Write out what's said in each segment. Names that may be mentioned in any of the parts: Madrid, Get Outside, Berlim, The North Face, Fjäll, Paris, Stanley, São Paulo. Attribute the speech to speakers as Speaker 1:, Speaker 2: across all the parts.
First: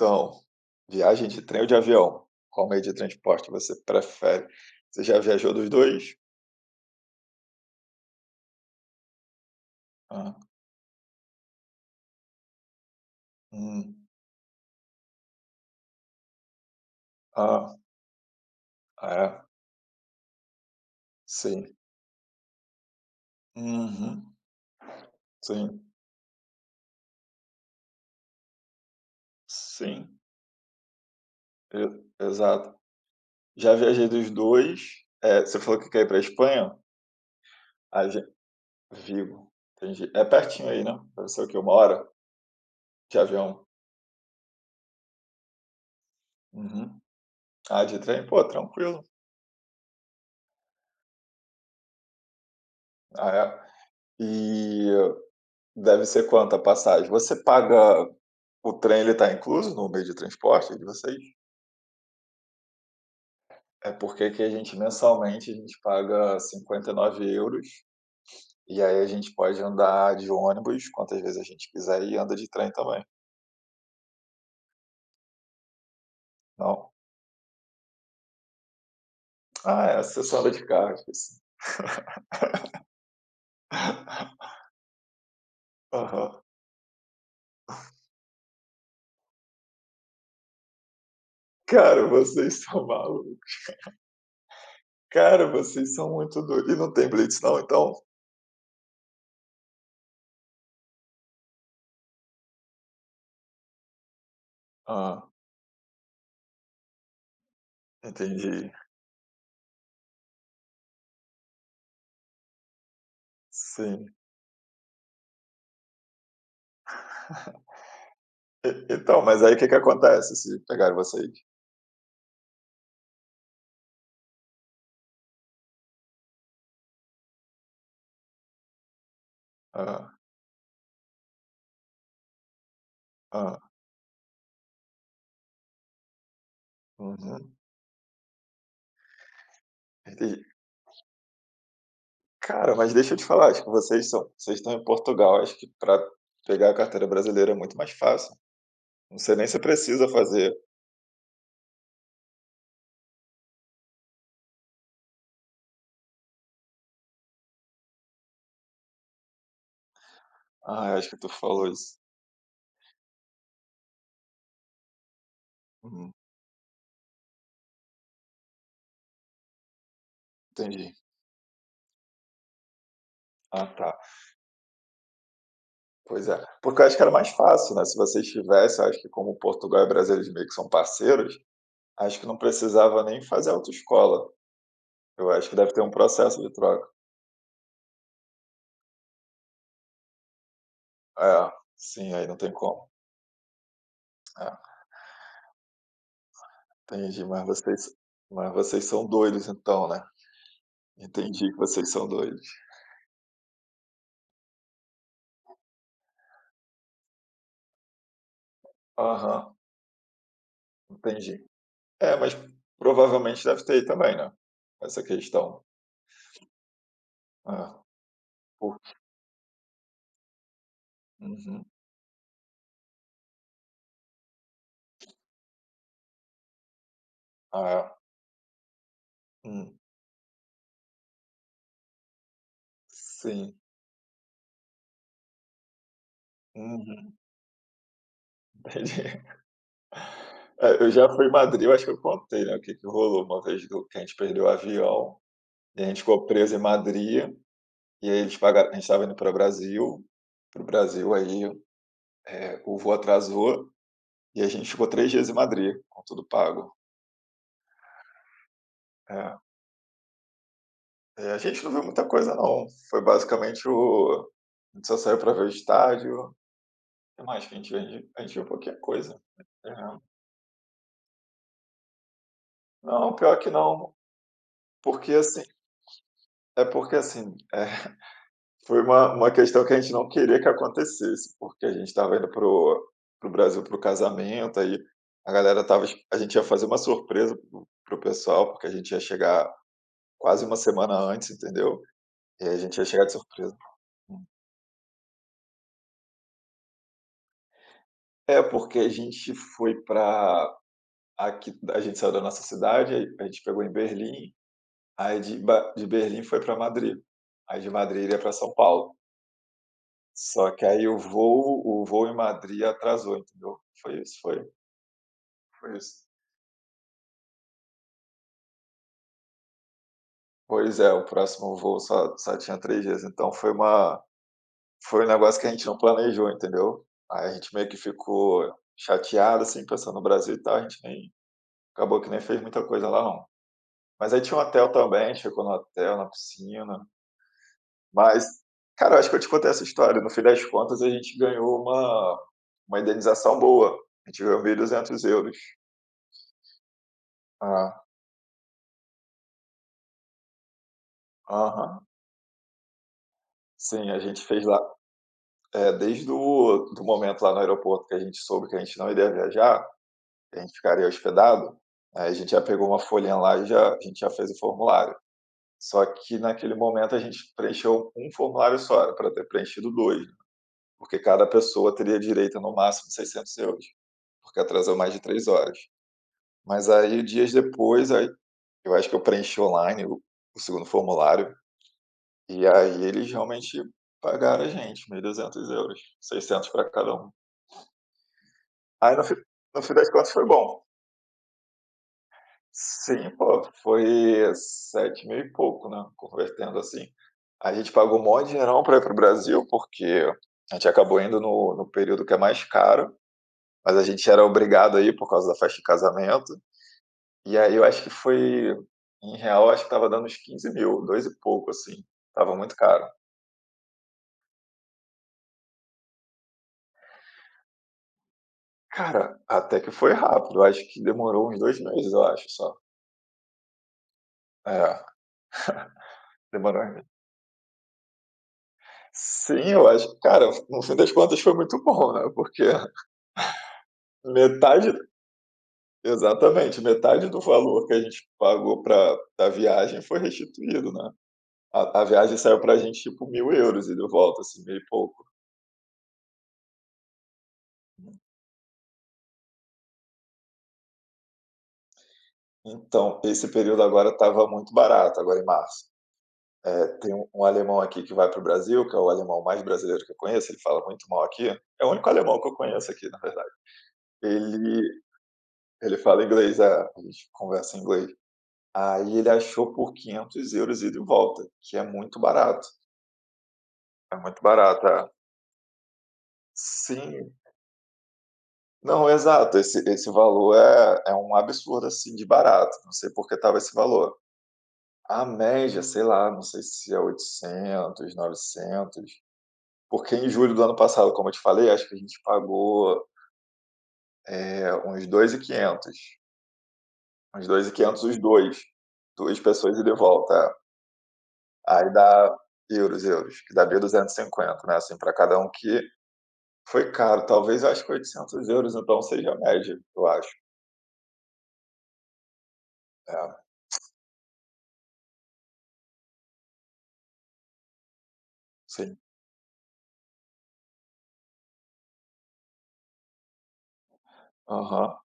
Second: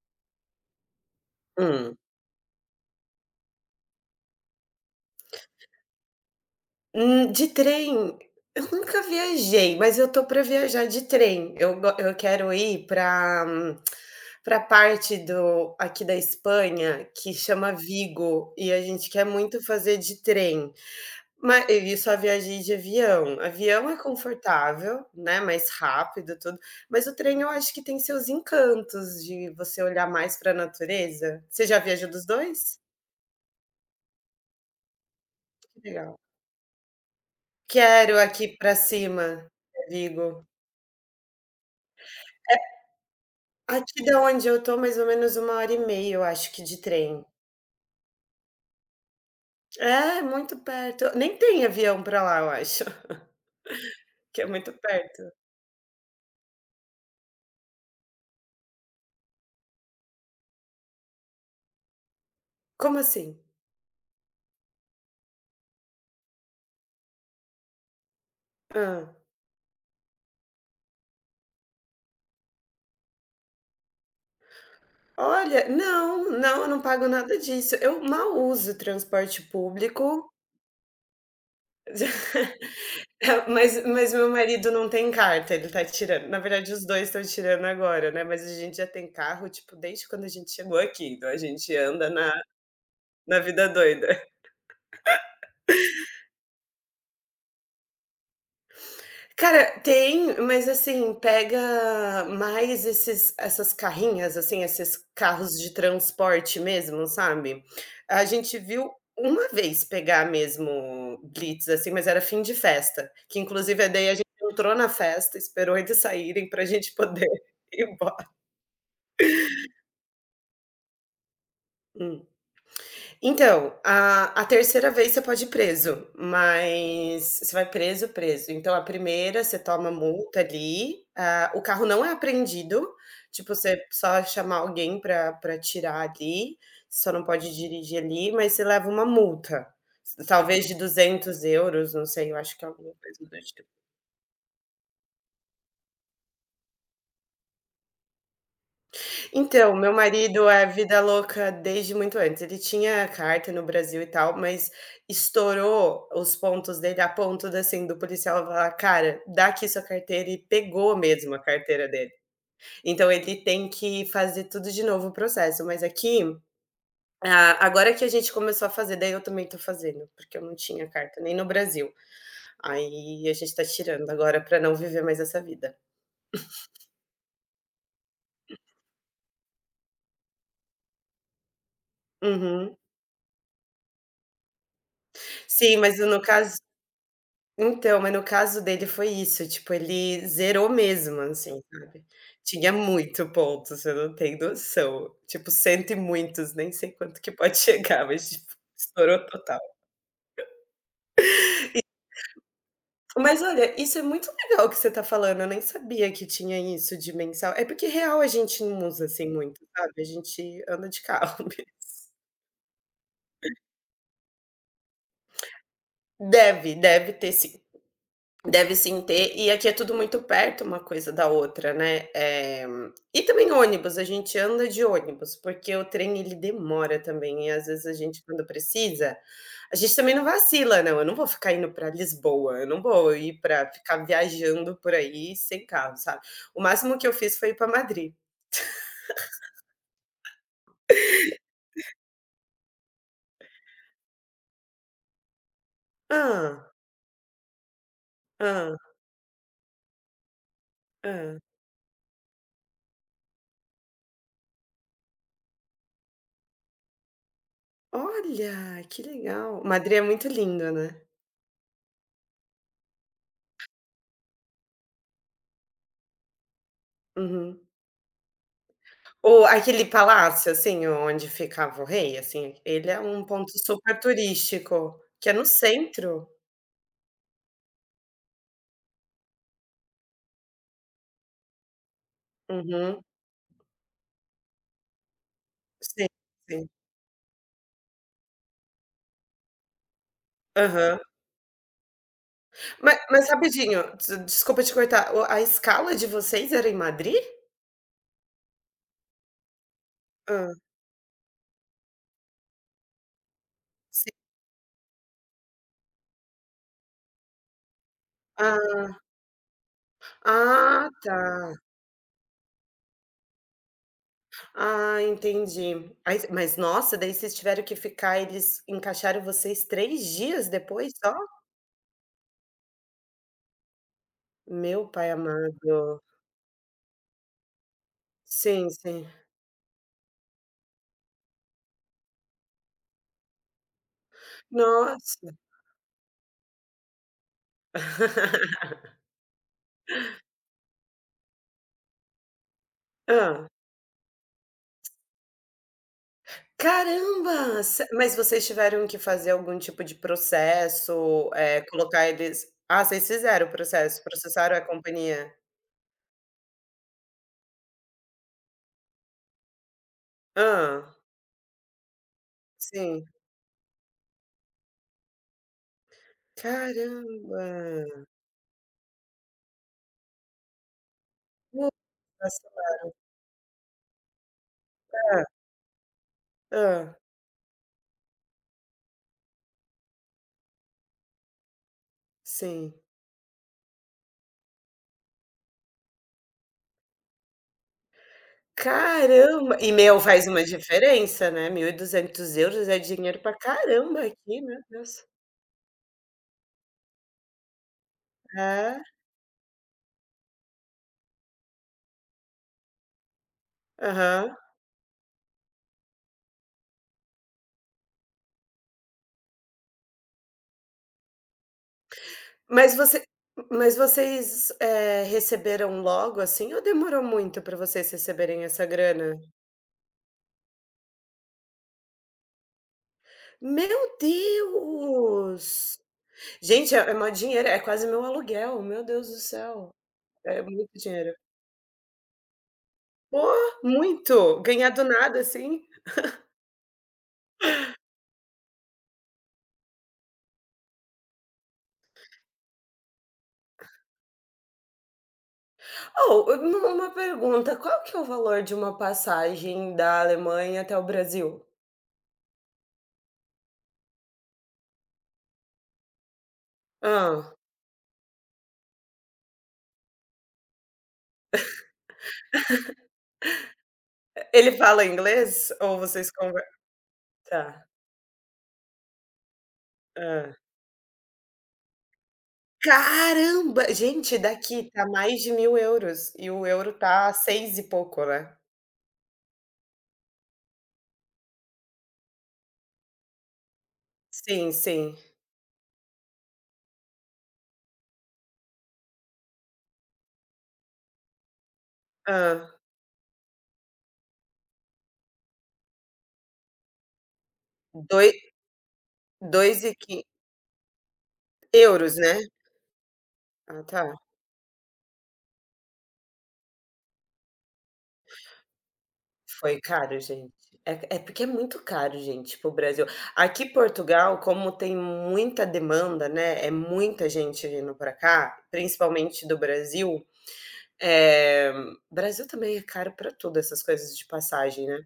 Speaker 1: Então, viagem de trem ou de
Speaker 2: Hum.
Speaker 1: avião? Qual meio de transporte você prefere? Você já viajou dos 2?
Speaker 2: De trem, eu nunca viajei, mas eu tô para
Speaker 1: Ah,
Speaker 2: viajar de trem. Eu quero ir para
Speaker 1: hum,
Speaker 2: parte do aqui da Espanha que chama
Speaker 1: ah,
Speaker 2: Vigo, e a gente quer
Speaker 1: é,
Speaker 2: muito fazer de trem, mas
Speaker 1: sim.
Speaker 2: eu só viajei de avião. Avião é
Speaker 1: Uhum,
Speaker 2: confortável, né, mais
Speaker 1: sim,
Speaker 2: rápido, tudo, mas o trem eu acho que tem seus encantos de você olhar
Speaker 1: sim,
Speaker 2: mais para a natureza. Você já viajou dos
Speaker 1: e exato.
Speaker 2: dois?
Speaker 1: Já viajei dos 2. Você falou
Speaker 2: Que
Speaker 1: que quer ir
Speaker 2: legal.
Speaker 1: pra Espanha? A
Speaker 2: Quero,
Speaker 1: gen
Speaker 2: aqui para cima,
Speaker 1: Vigo, entendi. É
Speaker 2: Vigo.
Speaker 1: pertinho aí, né? Deve ser o quê? 1 hora de avião?
Speaker 2: Aqui da onde eu tô, mais ou menos uma hora e meia, eu acho que de
Speaker 1: Uhum.
Speaker 2: trem.
Speaker 1: Ah, de trem? Pô, tranquilo.
Speaker 2: É, muito perto. Nem tem avião pra lá, eu acho,
Speaker 1: Ah, é.
Speaker 2: que é muito
Speaker 1: E
Speaker 2: perto.
Speaker 1: deve ser quanto a passagem? Você paga O trem ele está incluso no meio de transporte de vocês?
Speaker 2: Como assim?
Speaker 1: É porque que a gente mensalmente a gente paga €59,00 e nove euros, e
Speaker 2: Hã.
Speaker 1: aí a gente pode andar de ônibus quantas vezes a gente quiser e anda de trem também.
Speaker 2: Olha, não, não, eu não
Speaker 1: Não?
Speaker 2: pago nada disso. Eu mal uso transporte
Speaker 1: Ah, é, você
Speaker 2: público.
Speaker 1: só anda de carro, esqueci.
Speaker 2: Mas meu marido não tem carta, ele tá tirando. Na
Speaker 1: Aham.
Speaker 2: verdade, os 2 estão tirando agora, né, mas a gente já tem carro, tipo, desde quando a gente chegou aqui, então a gente
Speaker 1: Cara,
Speaker 2: anda na
Speaker 1: vocês são malucos.
Speaker 2: vida doida.
Speaker 1: Cara, vocês são muito doidos. E não tem blitz não então?
Speaker 2: Cara, tem, mas assim, pega mais esses essas carrinhas, assim, esses
Speaker 1: Hã,
Speaker 2: carros de transporte mesmo, sabe. A gente
Speaker 1: entendi.
Speaker 2: viu uma vez pegar mesmo blitz, assim, mas era fim de festa, que inclusive daí a
Speaker 1: Sim.
Speaker 2: gente entrou na festa, esperou eles saírem pra gente poder ir embora.
Speaker 1: E então, mas aí o que que acontece se pegarem vocês?
Speaker 2: Hum. Então, a terceira vez você pode ir preso, mas você vai preso, preso. Então a primeira você toma
Speaker 1: Ah,
Speaker 2: multa ali, ah, o carro não é apreendido, tipo,
Speaker 1: ah.
Speaker 2: você só chamar alguém para tirar ali, você só não pode
Speaker 1: Uhum.
Speaker 2: dirigir ali, mas você leva uma multa,
Speaker 1: Entendi.
Speaker 2: talvez de 200 euros, não sei, eu acho que é
Speaker 1: Cara,
Speaker 2: alguma
Speaker 1: mas deixa
Speaker 2: coisa
Speaker 1: eu te
Speaker 2: do
Speaker 1: falar, acho
Speaker 2: tipo.
Speaker 1: que vocês estão em Portugal, acho que para pegar a carteira brasileira é muito mais fácil. Não sei nem se
Speaker 2: Então, meu
Speaker 1: precisa
Speaker 2: marido
Speaker 1: fazer.
Speaker 2: é vida louca desde muito antes. Ele tinha carta no Brasil e tal, mas estourou os pontos dele a ponto de, assim, do policial falar: "Cara, dá aqui sua carteira", e
Speaker 1: Ah,
Speaker 2: pegou
Speaker 1: acho que tu
Speaker 2: mesmo a
Speaker 1: falou
Speaker 2: carteira
Speaker 1: isso.
Speaker 2: dele. Então ele tem que fazer tudo de novo o processo, mas
Speaker 1: Uhum,
Speaker 2: aqui, ah, agora que a gente começou a fazer, daí eu também tô fazendo, porque eu não tinha
Speaker 1: entendi.
Speaker 2: carta nem no Brasil. Aí a gente tá
Speaker 1: Ah, tá.
Speaker 2: tirando agora pra não viver mais essa vida.
Speaker 1: Pois é. Porque eu acho que era mais fácil, né, se vocês tivessem acho que como Portugal e Brasil eles meio que são parceiros, acho que não
Speaker 2: Uhum.
Speaker 1: precisava nem fazer autoescola. Eu acho que deve
Speaker 2: Sim,
Speaker 1: ter um
Speaker 2: mas no
Speaker 1: processo de
Speaker 2: caso
Speaker 1: troca.
Speaker 2: Então, mas no caso dele foi isso, tipo, ele zerou mesmo,
Speaker 1: É,
Speaker 2: assim, sabe.
Speaker 1: sim, aí não tem
Speaker 2: Tinha
Speaker 1: como.
Speaker 2: muito ponto, você não tem
Speaker 1: É,
Speaker 2: noção. Tipo, cento e muitos, nem sei quanto
Speaker 1: entendi,
Speaker 2: que
Speaker 1: mas
Speaker 2: pode
Speaker 1: vocês
Speaker 2: chegar, mas,
Speaker 1: mas
Speaker 2: tipo,
Speaker 1: vocês são
Speaker 2: estourou
Speaker 1: doidos
Speaker 2: total.
Speaker 1: então, né. Entendi que vocês são doidos.
Speaker 2: Mas olha, isso é muito legal que você tá falando, eu nem sabia que tinha isso de mensal. É porque real a gente não usa, assim,
Speaker 1: Aham,
Speaker 2: muito, sabe, a gente anda de
Speaker 1: entendi.
Speaker 2: carro.
Speaker 1: É, mas provavelmente deve ter aí também, né, essa questão.
Speaker 2: Deve, deve ter sim.
Speaker 1: É,
Speaker 2: Deve
Speaker 1: por
Speaker 2: sim ter, e aqui é tudo muito perto uma coisa da
Speaker 1: uhum.
Speaker 2: outra, né. E também ônibus, a gente anda de ônibus, porque o trem ele demora também, e às vezes a
Speaker 1: Ah,
Speaker 2: gente quando precisa, a
Speaker 1: hum,
Speaker 2: gente também não vacila não, eu não vou ficar indo para Lisboa, eu não vou ir
Speaker 1: sim.
Speaker 2: para ficar viajando por aí sem carro, sabe. O máximo que eu
Speaker 1: Uhum,
Speaker 2: fiz foi ir para Madrid.
Speaker 1: entendi. É, eu já fui em Madrid, eu acho que eu contei, né, o que que rolou uma vez do que a gente perdeu o avião, e a gente ficou preso em
Speaker 2: Ah,
Speaker 1: Madrid, e aí eles pagaram a
Speaker 2: ah,
Speaker 1: gente estava indo para o Brasil,
Speaker 2: ah.
Speaker 1: Aí, o voo atrasou, e a gente ficou 3 dias em Madrid, com tudo pago.
Speaker 2: Olha, que
Speaker 1: É,
Speaker 2: legal. Madrid é muito lindo, né.
Speaker 1: e a gente não viu muita coisa não, foi basicamente o a gente só saiu para ver o estádio. Que mais que a
Speaker 2: Uhum.
Speaker 1: gente vende? A gente viu pouquinha coisa.
Speaker 2: O
Speaker 1: É.
Speaker 2: Aquele palácio, assim, onde ficava o rei, assim, ele é
Speaker 1: Não,
Speaker 2: um
Speaker 1: pior que
Speaker 2: ponto
Speaker 1: não,
Speaker 2: super turístico,
Speaker 1: porque
Speaker 2: que é no
Speaker 1: assim,
Speaker 2: centro.
Speaker 1: é porque assim, foi uma questão que a gente não queria que acontecesse, porque a gente estava indo pro
Speaker 2: Uhum.
Speaker 1: pro Brasil pro casamento, aí a galera estava es
Speaker 2: Sim,
Speaker 1: a gente ia fazer
Speaker 2: sim.
Speaker 1: uma surpresa pro o pessoal, porque a gente ia chegar quase uma semana
Speaker 2: Aham.
Speaker 1: antes, entendeu. E aí a gente ia
Speaker 2: Ma
Speaker 1: chegar de
Speaker 2: mas
Speaker 1: surpresa.
Speaker 2: rapidinho, desculpa te cortar, o a escala de vocês era em Madrid?
Speaker 1: É, porque a gente foi
Speaker 2: Hã,
Speaker 1: pra aqui a gente saiu da nossa cidade, aí a gente pegou em
Speaker 2: sim.
Speaker 1: Berlim, aí de Berlim foi para Madrid, aí de Madrid ia para São
Speaker 2: Ah,
Speaker 1: Paulo. Só que
Speaker 2: ah,
Speaker 1: aí o
Speaker 2: tá.
Speaker 1: voo o voo em Madrid atrasou, entendeu. Foi isso,
Speaker 2: Ah,
Speaker 1: foi
Speaker 2: entendi.
Speaker 1: isso.
Speaker 2: Aí mas nossa, daí vocês tiveram que ficar eles encaixaram vocês 3 dias
Speaker 1: Pois
Speaker 2: depois
Speaker 1: é, o
Speaker 2: só?
Speaker 1: próximo voo só tinha 3 dias, então
Speaker 2: Meu
Speaker 1: foi um
Speaker 2: pai
Speaker 1: negócio que a gente não
Speaker 2: amado.
Speaker 1: planejou, entendeu. Aí a gente meio que ficou
Speaker 2: Sim, sim.
Speaker 1: chateado, assim, pensando no Brasil e tal, a gente nem acabou que nem fez muita coisa lá não. Mas aí tinha um hotel também, a gente
Speaker 2: Nossa.
Speaker 1: ficou no hotel, na piscina. Mas, cara, eu acho que eu te contei essa história. No fim das contas, a gente ganhou uma indenização
Speaker 2: Hã.
Speaker 1: boa. A gente ganhou 1.200 euros.
Speaker 2: Caramba! Ce
Speaker 1: Ah,
Speaker 2: Mas vocês tiveram que fazer algum tipo de processo,
Speaker 1: aham.
Speaker 2: colocar vocês fizeram o
Speaker 1: Sim, a
Speaker 2: processo,
Speaker 1: gente fez
Speaker 2: processaram a
Speaker 1: lá
Speaker 2: companhia?
Speaker 1: é, desde o do momento lá no aeroporto que a gente soube que a gente não iria viajar, que a gente ficaria
Speaker 2: Ah,
Speaker 1: hospedado, aí a gente já pegou uma
Speaker 2: sim.
Speaker 1: folhinha lá e já a gente já fez o formulário. Só que naquele momento a gente
Speaker 2: Caramba!
Speaker 1: preencheu um formulário só, era pra ter preenchido 2, né, porque cada pessoa teria direito a
Speaker 2: Nossa,
Speaker 1: no máximo 600 euros, porque atrasou mais de
Speaker 2: hã,
Speaker 1: 3 horas. Mas
Speaker 2: hã,
Speaker 1: aí dias depois, aí eu acho que eu preenchi online o 2º formulário, e
Speaker 2: sim.
Speaker 1: aí eles realmente pagaram a gente 1.200 euros, 600 para cada um. Aí
Speaker 2: Caramba!
Speaker 1: no
Speaker 2: E
Speaker 1: fim das
Speaker 2: meu,
Speaker 1: contas
Speaker 2: faz
Speaker 1: foi
Speaker 2: uma
Speaker 1: bom.
Speaker 2: diferença, né, 1.200 euros é
Speaker 1: Sim,
Speaker 2: dinheiro pra
Speaker 1: pô,
Speaker 2: caramba
Speaker 1: foi
Speaker 2: aqui, meu Deus.
Speaker 1: 7 mil e pouco, né, convertendo assim. A gente pagou mó dinheirão
Speaker 2: É,
Speaker 1: pra ir para o Brasil, porque a gente acabou indo no período que é mais caro, mas a gente era
Speaker 2: aham.
Speaker 1: obrigado aí por causa da festa de casamento. E aí eu acho que foi em real, acho que estava dando uns 15 mil, dois e pouco, assim. Tava muito
Speaker 2: Mas
Speaker 1: caro.
Speaker 2: você mas vocês, receberam logo, assim, ou demorou muito para vocês receberem essa grana?
Speaker 1: Cara, até que foi rápido, acho que demorou uns 2 meses, eu acho só.
Speaker 2: Meu
Speaker 1: É,
Speaker 2: Deus!
Speaker 1: demorou uns
Speaker 2: Gente, é
Speaker 1: meses.
Speaker 2: é mó dinheiro, é quase meu aluguel, meu Deus do
Speaker 1: Sim, eu
Speaker 2: céu,
Speaker 1: acho cara,
Speaker 2: é
Speaker 1: no
Speaker 2: muito
Speaker 1: fim das
Speaker 2: dinheiro.
Speaker 1: contas foi muito bom, né, porque
Speaker 2: Pô, muito! Ganhar
Speaker 1: metade
Speaker 2: do nada, assim.
Speaker 1: exatamente, metade do valor que a gente pagou pra da viagem foi restituído, né. A viagem saiu pra gente tipo 1.000 euros e de volta, assim, mil e pouco.
Speaker 2: Oh, uma pergunta, qual que é o valor de uma passagem da Alemanha até o Brasil?
Speaker 1: Então, esse período agora estava muito barato, agora em março. É, tem um
Speaker 2: Ah,
Speaker 1: alemão aqui que vai para o Brasil, que é o alemão mais brasileiro que eu conheço, ele fala muito mal aqui, é o único alemão que eu conheço aqui, na verdade.
Speaker 2: ele
Speaker 1: Ele
Speaker 2: fala inglês
Speaker 1: Ele
Speaker 2: ou
Speaker 1: fala
Speaker 2: vocês
Speaker 1: inglês, é,
Speaker 2: conversam?
Speaker 1: a gente conversa em
Speaker 2: Tá.
Speaker 1: inglês. Aí ele achou por €500 ida e volta, que é muito barato,
Speaker 2: Caramba!
Speaker 1: é
Speaker 2: Gente,
Speaker 1: muito barato,
Speaker 2: daqui tá
Speaker 1: é.
Speaker 2: mais de 1.000 euros e o euro tá a
Speaker 1: Sim.
Speaker 2: 6 e pouco, né.
Speaker 1: Não, exato, esse valor é um absurdo, assim, de barato, não sei por que estava esse valor.
Speaker 2: Sim, sim.
Speaker 1: A média, sei lá, não sei se é 800, 900, porque em julho do ano passado, como eu te falei, acho que a gente
Speaker 2: Hã.
Speaker 1: pagou. É, uns 2.500. Uns dois e quinhentos os
Speaker 2: Doi
Speaker 1: 2 2 pessoas
Speaker 2: dois
Speaker 1: ida
Speaker 2: e
Speaker 1: e
Speaker 2: quin
Speaker 1: volta, é. Aí
Speaker 2: euros,
Speaker 1: dá
Speaker 2: né?
Speaker 1: euros, euros, que dá mil
Speaker 2: Ah, tá.
Speaker 1: duzentos e cinquenta né, assim, pra cada um, que foi caro. Talvez, eu acho que 800 euros então seja a média,
Speaker 2: Foi
Speaker 1: eu
Speaker 2: caro,
Speaker 1: acho.
Speaker 2: gente. É porque é muito caro, gente, para o Brasil.
Speaker 1: É,
Speaker 2: Aqui Portugal, como tem muita demanda, né, é muita gente vindo pra cá,
Speaker 1: sim.
Speaker 2: principalmente do Brasil, eh, Brasil também é caro pra tudo, essas coisas de passagem,
Speaker 1: Aham,
Speaker 2: né.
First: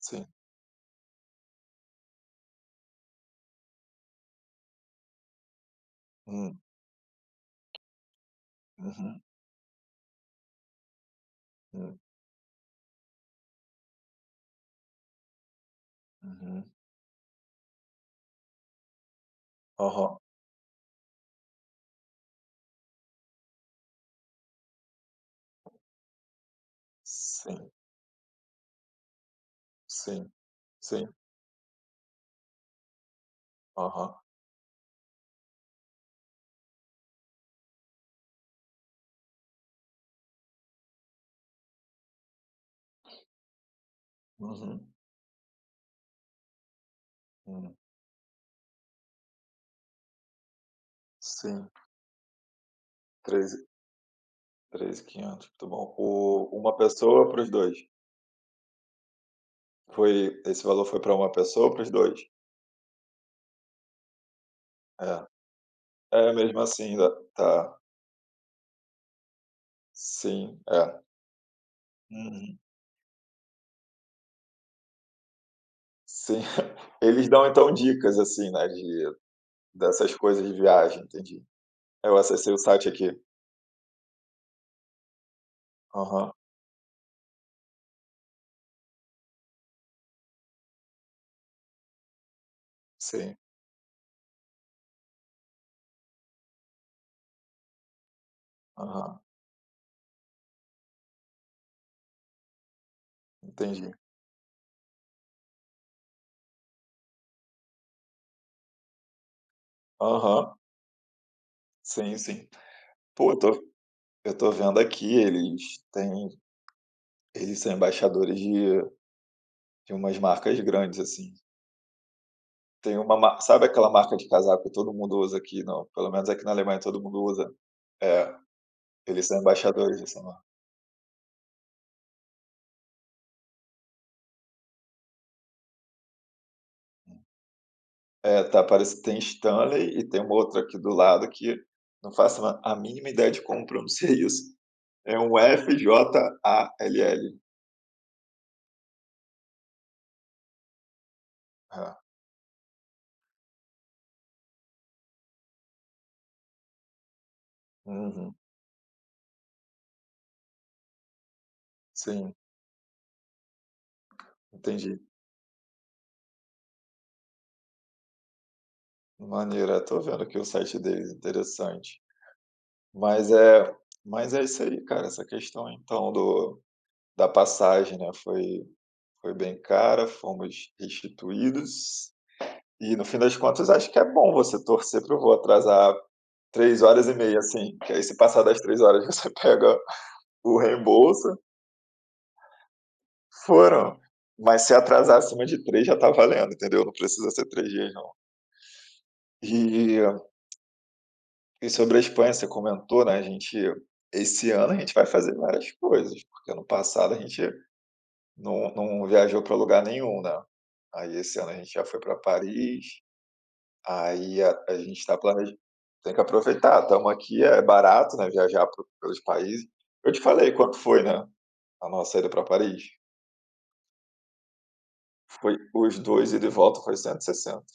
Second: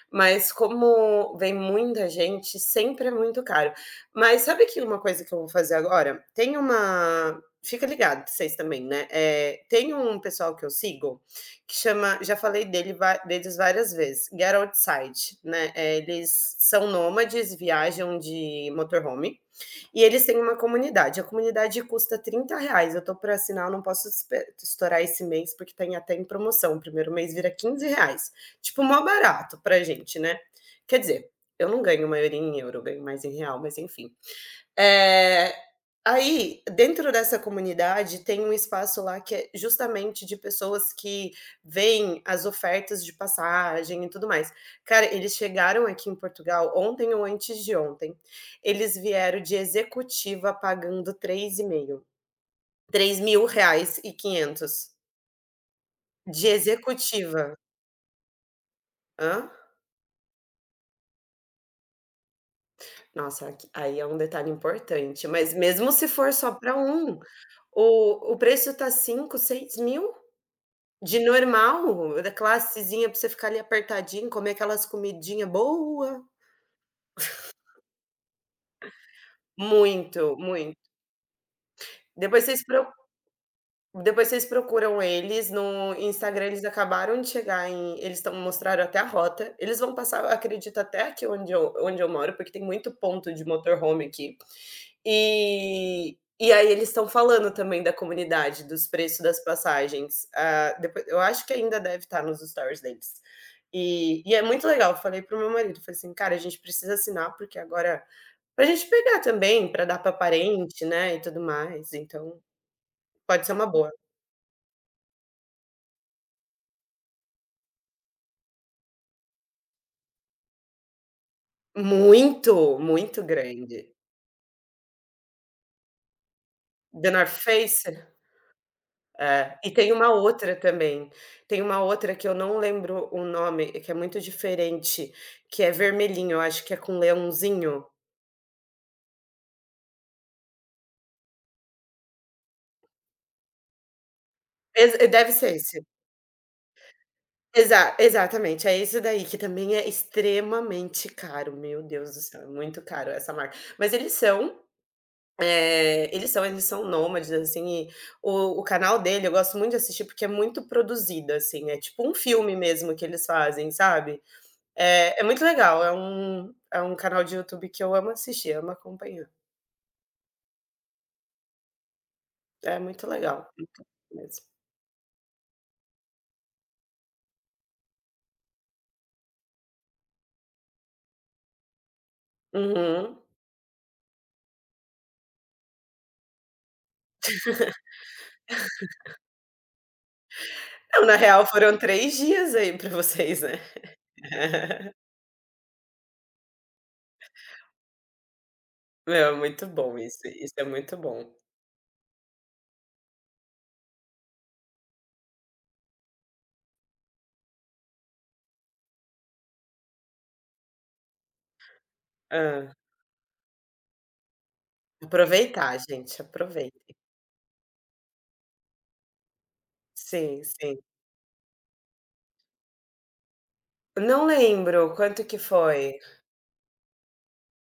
Speaker 1: sim.
Speaker 2: Mas como vem muita gente, sempre é muito caro. Mas sabe que uma coisa que eu vou fazer agora? Tem
Speaker 1: Hum,
Speaker 2: uma fica ligado vocês também, né,
Speaker 1: uhum,
Speaker 2: tem um pessoal que eu sigo, que
Speaker 1: hum,
Speaker 2: chama já falei deles várias vezes, Get Outside, né, eles
Speaker 1: uhum.
Speaker 2: são nômades, viajam de motorhome, e
Speaker 1: Aham.
Speaker 2: eles têm uma comunidade. A comunidade custa 30 reais. Eu tô para assinar, eu não posso estourar esse mês, porque tem até em promoção. O primeiro mês vira
Speaker 1: Sim,
Speaker 2: 15 reais. Tipo, mó barato pra gente,
Speaker 1: sim,
Speaker 2: né? Quer
Speaker 1: sim.
Speaker 2: dizer, eu não ganho maioria em euro, eu ganho mais em real, mas enfim.
Speaker 1: Aham.
Speaker 2: Eh, Aí, dentro dessa comunidade, tem um espaço lá que é justamente de pessoas que veem as ofertas de passagem e tudo mais.
Speaker 1: Uhum,
Speaker 2: Cara, eles chegaram aqui em Portugal ontem ou antes de
Speaker 1: hum.
Speaker 2: ontem. Eles vieram de executiva pagando
Speaker 1: Sim,
Speaker 2: três mil
Speaker 1: treze
Speaker 2: reais e quinhentos
Speaker 1: 13.500, muito bom.
Speaker 2: de
Speaker 1: O Uma pessoa para os
Speaker 2: executiva.
Speaker 1: dois?
Speaker 2: Hã?
Speaker 1: Foi esse valor foi para uma pessoa ou para os dois?
Speaker 2: Nossa, aqui aí é um detalhe
Speaker 1: É.
Speaker 2: importante, mas mesmo se for
Speaker 1: É,
Speaker 2: só
Speaker 1: mesmo
Speaker 2: para
Speaker 1: assim ainda
Speaker 2: um,
Speaker 1: tá.
Speaker 2: o preço tá cinco, seis mil?
Speaker 1: Sim, é.
Speaker 2: De normal, da
Speaker 1: Uhum.
Speaker 2: classezinha pra você ficar ali apertadinho, comer aquelas comidinha boa.
Speaker 1: Sim. Eles dão então dicas, assim, né, de dessas
Speaker 2: Muito,
Speaker 1: coisas de
Speaker 2: muito.
Speaker 1: viagem, entendi. Eu
Speaker 2: Depois
Speaker 1: acessei o
Speaker 2: vocês pro
Speaker 1: site aqui.
Speaker 2: Depois vocês procuram eles no
Speaker 1: Aham,
Speaker 2: Instagram, eles acabaram de chegar em eles estão mostraram até a rota. Eles vão passar, acredito, até aqui onde eu moro, porque tem muito ponto
Speaker 1: sim.
Speaker 2: de motorhome aqui. E aí eles estão falando também da comunidade, dos preços
Speaker 1: Aham,
Speaker 2: das passagens. Ah, depois, eu acho que ainda deve estar nos stories deles.
Speaker 1: entendi.
Speaker 2: E é muito legal. Eu falei pro meu marido, falei assim, cara, a gente precisa assinar, porque agora. Pra gente pegar também, pra dar pra
Speaker 1: Aham,
Speaker 2: parente, né? E tudo mais.
Speaker 1: sim,
Speaker 2: Então,
Speaker 1: sim. Pô,
Speaker 2: pode ser uma boa.
Speaker 1: eu tô vendo aqui, eles são embaixadores de umas marcas grandes, assim.
Speaker 2: Muito,
Speaker 1: Tem uma
Speaker 2: muito
Speaker 1: mar sabe aquela
Speaker 2: grande.
Speaker 1: marca de casaco que todo mundo usa aqui, não, pelo menos aqui na Alemanha todo
Speaker 2: The
Speaker 1: mundo
Speaker 2: North
Speaker 1: usa?
Speaker 2: Face?
Speaker 1: É. Eles são
Speaker 2: É, e tem
Speaker 1: embaixadores de
Speaker 2: uma
Speaker 1: São.
Speaker 2: outra também, tem uma outra que eu não lembro o nome, que é muito diferente, que é vermelhinho, eu acho que é com leãozinho.
Speaker 1: É, tá, parece que tem Stanley e tem uma outra aqui do lado que não faço a mínima ideia de como pronunciar isso.
Speaker 2: Ex
Speaker 1: É
Speaker 2: deve
Speaker 1: um
Speaker 2: ser esse.
Speaker 1: F-J-A-L-L.
Speaker 2: Exatamente, é esse daí, que também é extremamente caro, meu
Speaker 1: É.
Speaker 2: Deus do céu, é muito caro essa marca. Mas eles são, eles são nômades, assim, e
Speaker 1: Uhum.
Speaker 2: o canal dele eu gosto muito de assistir, porque é muito produzido, assim, é tipo um
Speaker 1: Sim,
Speaker 2: filme mesmo que eles fazem, sabe.
Speaker 1: entendi.
Speaker 2: É, é muito legal, é um canal de YouTube que eu amo assistir, amo acompanhar.
Speaker 1: Maneiro, é, tô vendo aqui o site deles, interessante.
Speaker 2: É
Speaker 1: Mas é
Speaker 2: muito legal
Speaker 1: mas é
Speaker 2: mesmo.
Speaker 1: isso aí, cara, essa questão então do da passagem, né, foi bem cara, fomos restituídos. E no
Speaker 2: Uhum.
Speaker 1: fim das contas, acho que é bom você torcer para o voo atrasar 3 horas e meia, assim, que aí se passar das 3 horas você pega o
Speaker 2: Não, na
Speaker 1: reembolso,
Speaker 2: real foram 3 dias aí pra vocês, né.
Speaker 1: foram. Mas se atrasar acima de 3 já tá valendo, entendeu? Não precisa ser 3 dias não.
Speaker 2: Meu, é muito bom isso,
Speaker 1: E
Speaker 2: isso é muito bom.
Speaker 1: e sobre a Espanha, você comentou, né, a gente esse ano a gente vai fazer várias coisas, porque ano passado a gente não viajou pra lugar nenhum, né. Aí esse ano a gente já foi pra
Speaker 2: Hã.
Speaker 1: Paris. Aí a gente está planejando,
Speaker 2: Aproveitar,
Speaker 1: tem que
Speaker 2: gente, aproveita.
Speaker 1: aproveitar, estamos aqui, é barato, né, viajar por pelos países. Eu te
Speaker 2: Sim,
Speaker 1: falei quanto
Speaker 2: sim.
Speaker 1: foi, né, a nossa ida para Paris?
Speaker 2: Não lembro quanto que
Speaker 1: Foi os
Speaker 2: foi.
Speaker 1: dois, ida e volta, foi 160.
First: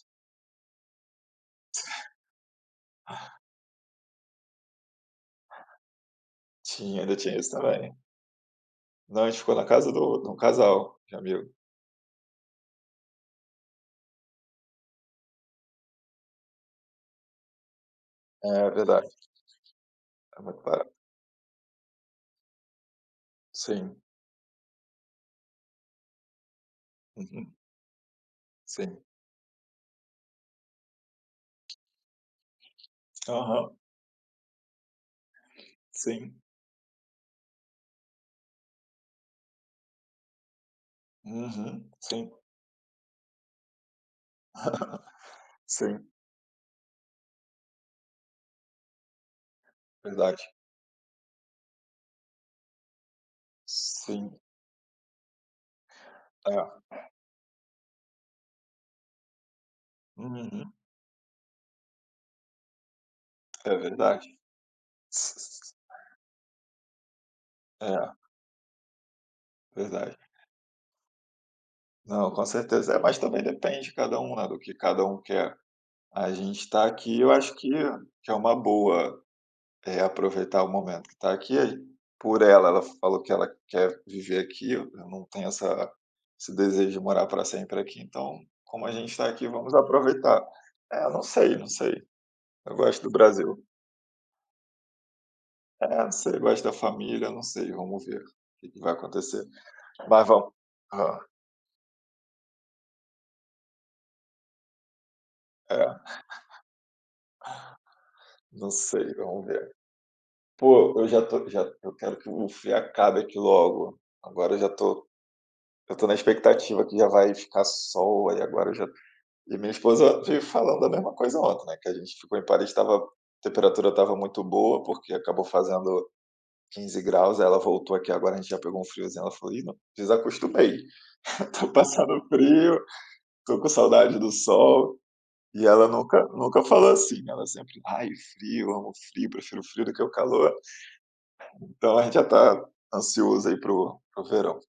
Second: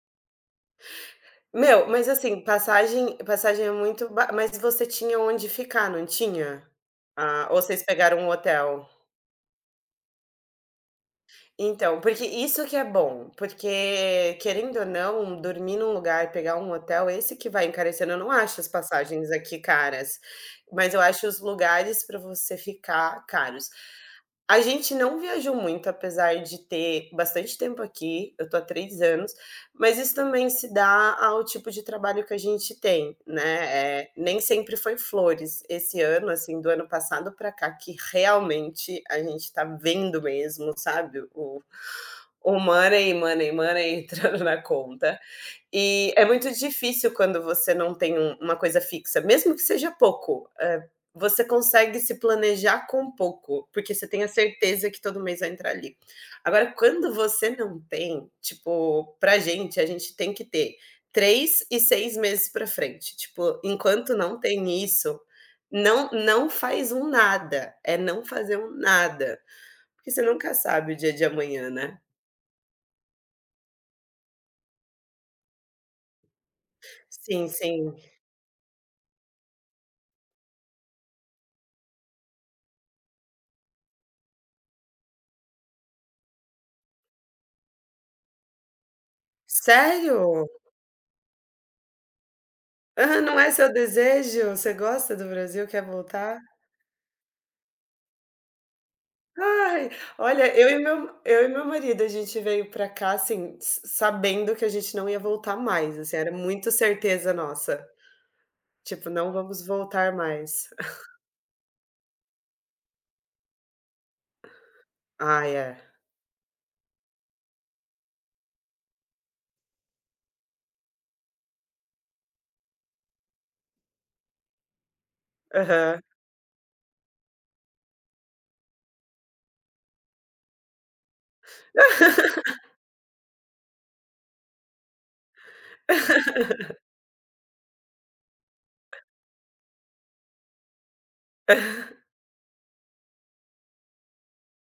Speaker 2: Meu, mas assim, passagem é muito ba mas você tinha onde ficar, não tinha?
Speaker 1: Tinha, ainda tinha
Speaker 2: Ah,
Speaker 1: isso
Speaker 2: ou vocês
Speaker 1: também.
Speaker 2: pegaram um hotel?
Speaker 1: Não, a gente ficou na casa do de um casal de amigo.
Speaker 2: Então, porque isso que é bom, porque querendo ou não, dormir num lugar, pegar um hotel, esse que vai encarecendo, eu não acho as
Speaker 1: É verdade,
Speaker 2: passagens aqui caras,
Speaker 1: é muito barato.
Speaker 2: mas eu acho os lugares para você ficar caros.
Speaker 1: Sim,
Speaker 2: A gente não viajou muito, apesar de ter
Speaker 1: uhum,
Speaker 2: bastante tempo aqui, eu tô há
Speaker 1: sim,
Speaker 2: 3 anos, mas isso também se dá ao tipo de trabalho que a gente tem,
Speaker 1: aham,
Speaker 2: né, nem sempre foi flores. Esse ano,
Speaker 1: sim,
Speaker 2: assim, do ano passado para cá, que realmente a gente tá vendo mesmo, sabe,
Speaker 1: uhum, sim,
Speaker 2: o money, money, money entrando na conta.
Speaker 1: sim,
Speaker 2: E é muito difícil quando você não tem uma coisa fixa, mesmo que seja
Speaker 1: verdade,
Speaker 2: pouco, você consegue se planejar com pouco, porque você tem a
Speaker 1: sim,
Speaker 2: certeza que todo mês vai entrar ali. Agora,
Speaker 1: é,
Speaker 2: quando você não tem, tipo, pra gente, a gente tem que
Speaker 1: uhum,
Speaker 2: ter 3 e 6 meses pra frente, tipo,
Speaker 1: é
Speaker 2: enquanto
Speaker 1: verdade.
Speaker 2: não tem isso,
Speaker 1: S-
Speaker 2: não não faz um nada, é
Speaker 1: É,
Speaker 2: não fazer um nada, porque
Speaker 1: verdade.
Speaker 2: você nunca sabe o dia de amanhã, né?
Speaker 1: Não, com certeza. É, mas também depende de cada um, né, do que cada um quer. A gente está aqui, eu
Speaker 2: Sim,
Speaker 1: acho
Speaker 2: sim.
Speaker 1: que é uma boa, aproveitar o momento que está aqui. Aí, ela falou que ela quer viver aqui, eu não tenho essa esse desejo de morar para sempre aqui, então, como a gente está aqui, vamos aproveitar.
Speaker 2: Sério?
Speaker 1: É, não sei, não sei. Eu gosto do
Speaker 2: Ah, não é
Speaker 1: Brasil.
Speaker 2: seu desejo? Você gosta do Brasil, quer
Speaker 1: É, não sei,
Speaker 2: voltar?
Speaker 1: eu gosto da família, não sei, vamos ver o que que vai acontecer.
Speaker 2: Ai,
Speaker 1: Mas vamos
Speaker 2: olha,
Speaker 1: Hã,
Speaker 2: eu e meu marido, a gente veio pra cá, assim, s sabendo que a gente não ia voltar mais,
Speaker 1: é,
Speaker 2: assim, era muito certeza nossa,
Speaker 1: não
Speaker 2: tipo:
Speaker 1: sei,
Speaker 2: "Não
Speaker 1: vamos
Speaker 2: vamos
Speaker 1: ver.
Speaker 2: voltar mais".
Speaker 1: Pô, eu já tô já eu quero que o frio acabe aqui logo. Agora
Speaker 2: Ah, é.
Speaker 1: eu tô na expectativa que já vai ficar sol, aí agora eu já e minha esposa veio falando a mesma coisa ontem, né, que a gente ficou em Paris, tava a temperatura estava muito boa, porque acabou
Speaker 2: Aham.
Speaker 1: fazendo 15 graus, aí ela voltou aqui agora, a gente já pegou um friozinho, ela falou: "Ih, não, desacostumei, tô passando frio, tô com saudade do sol". E ela nunca nunca falou assim, ela sempre: "Ai, frio, amo frio, prefiro frio do que o calor". Então a gente já está ansioso aí pro o verão.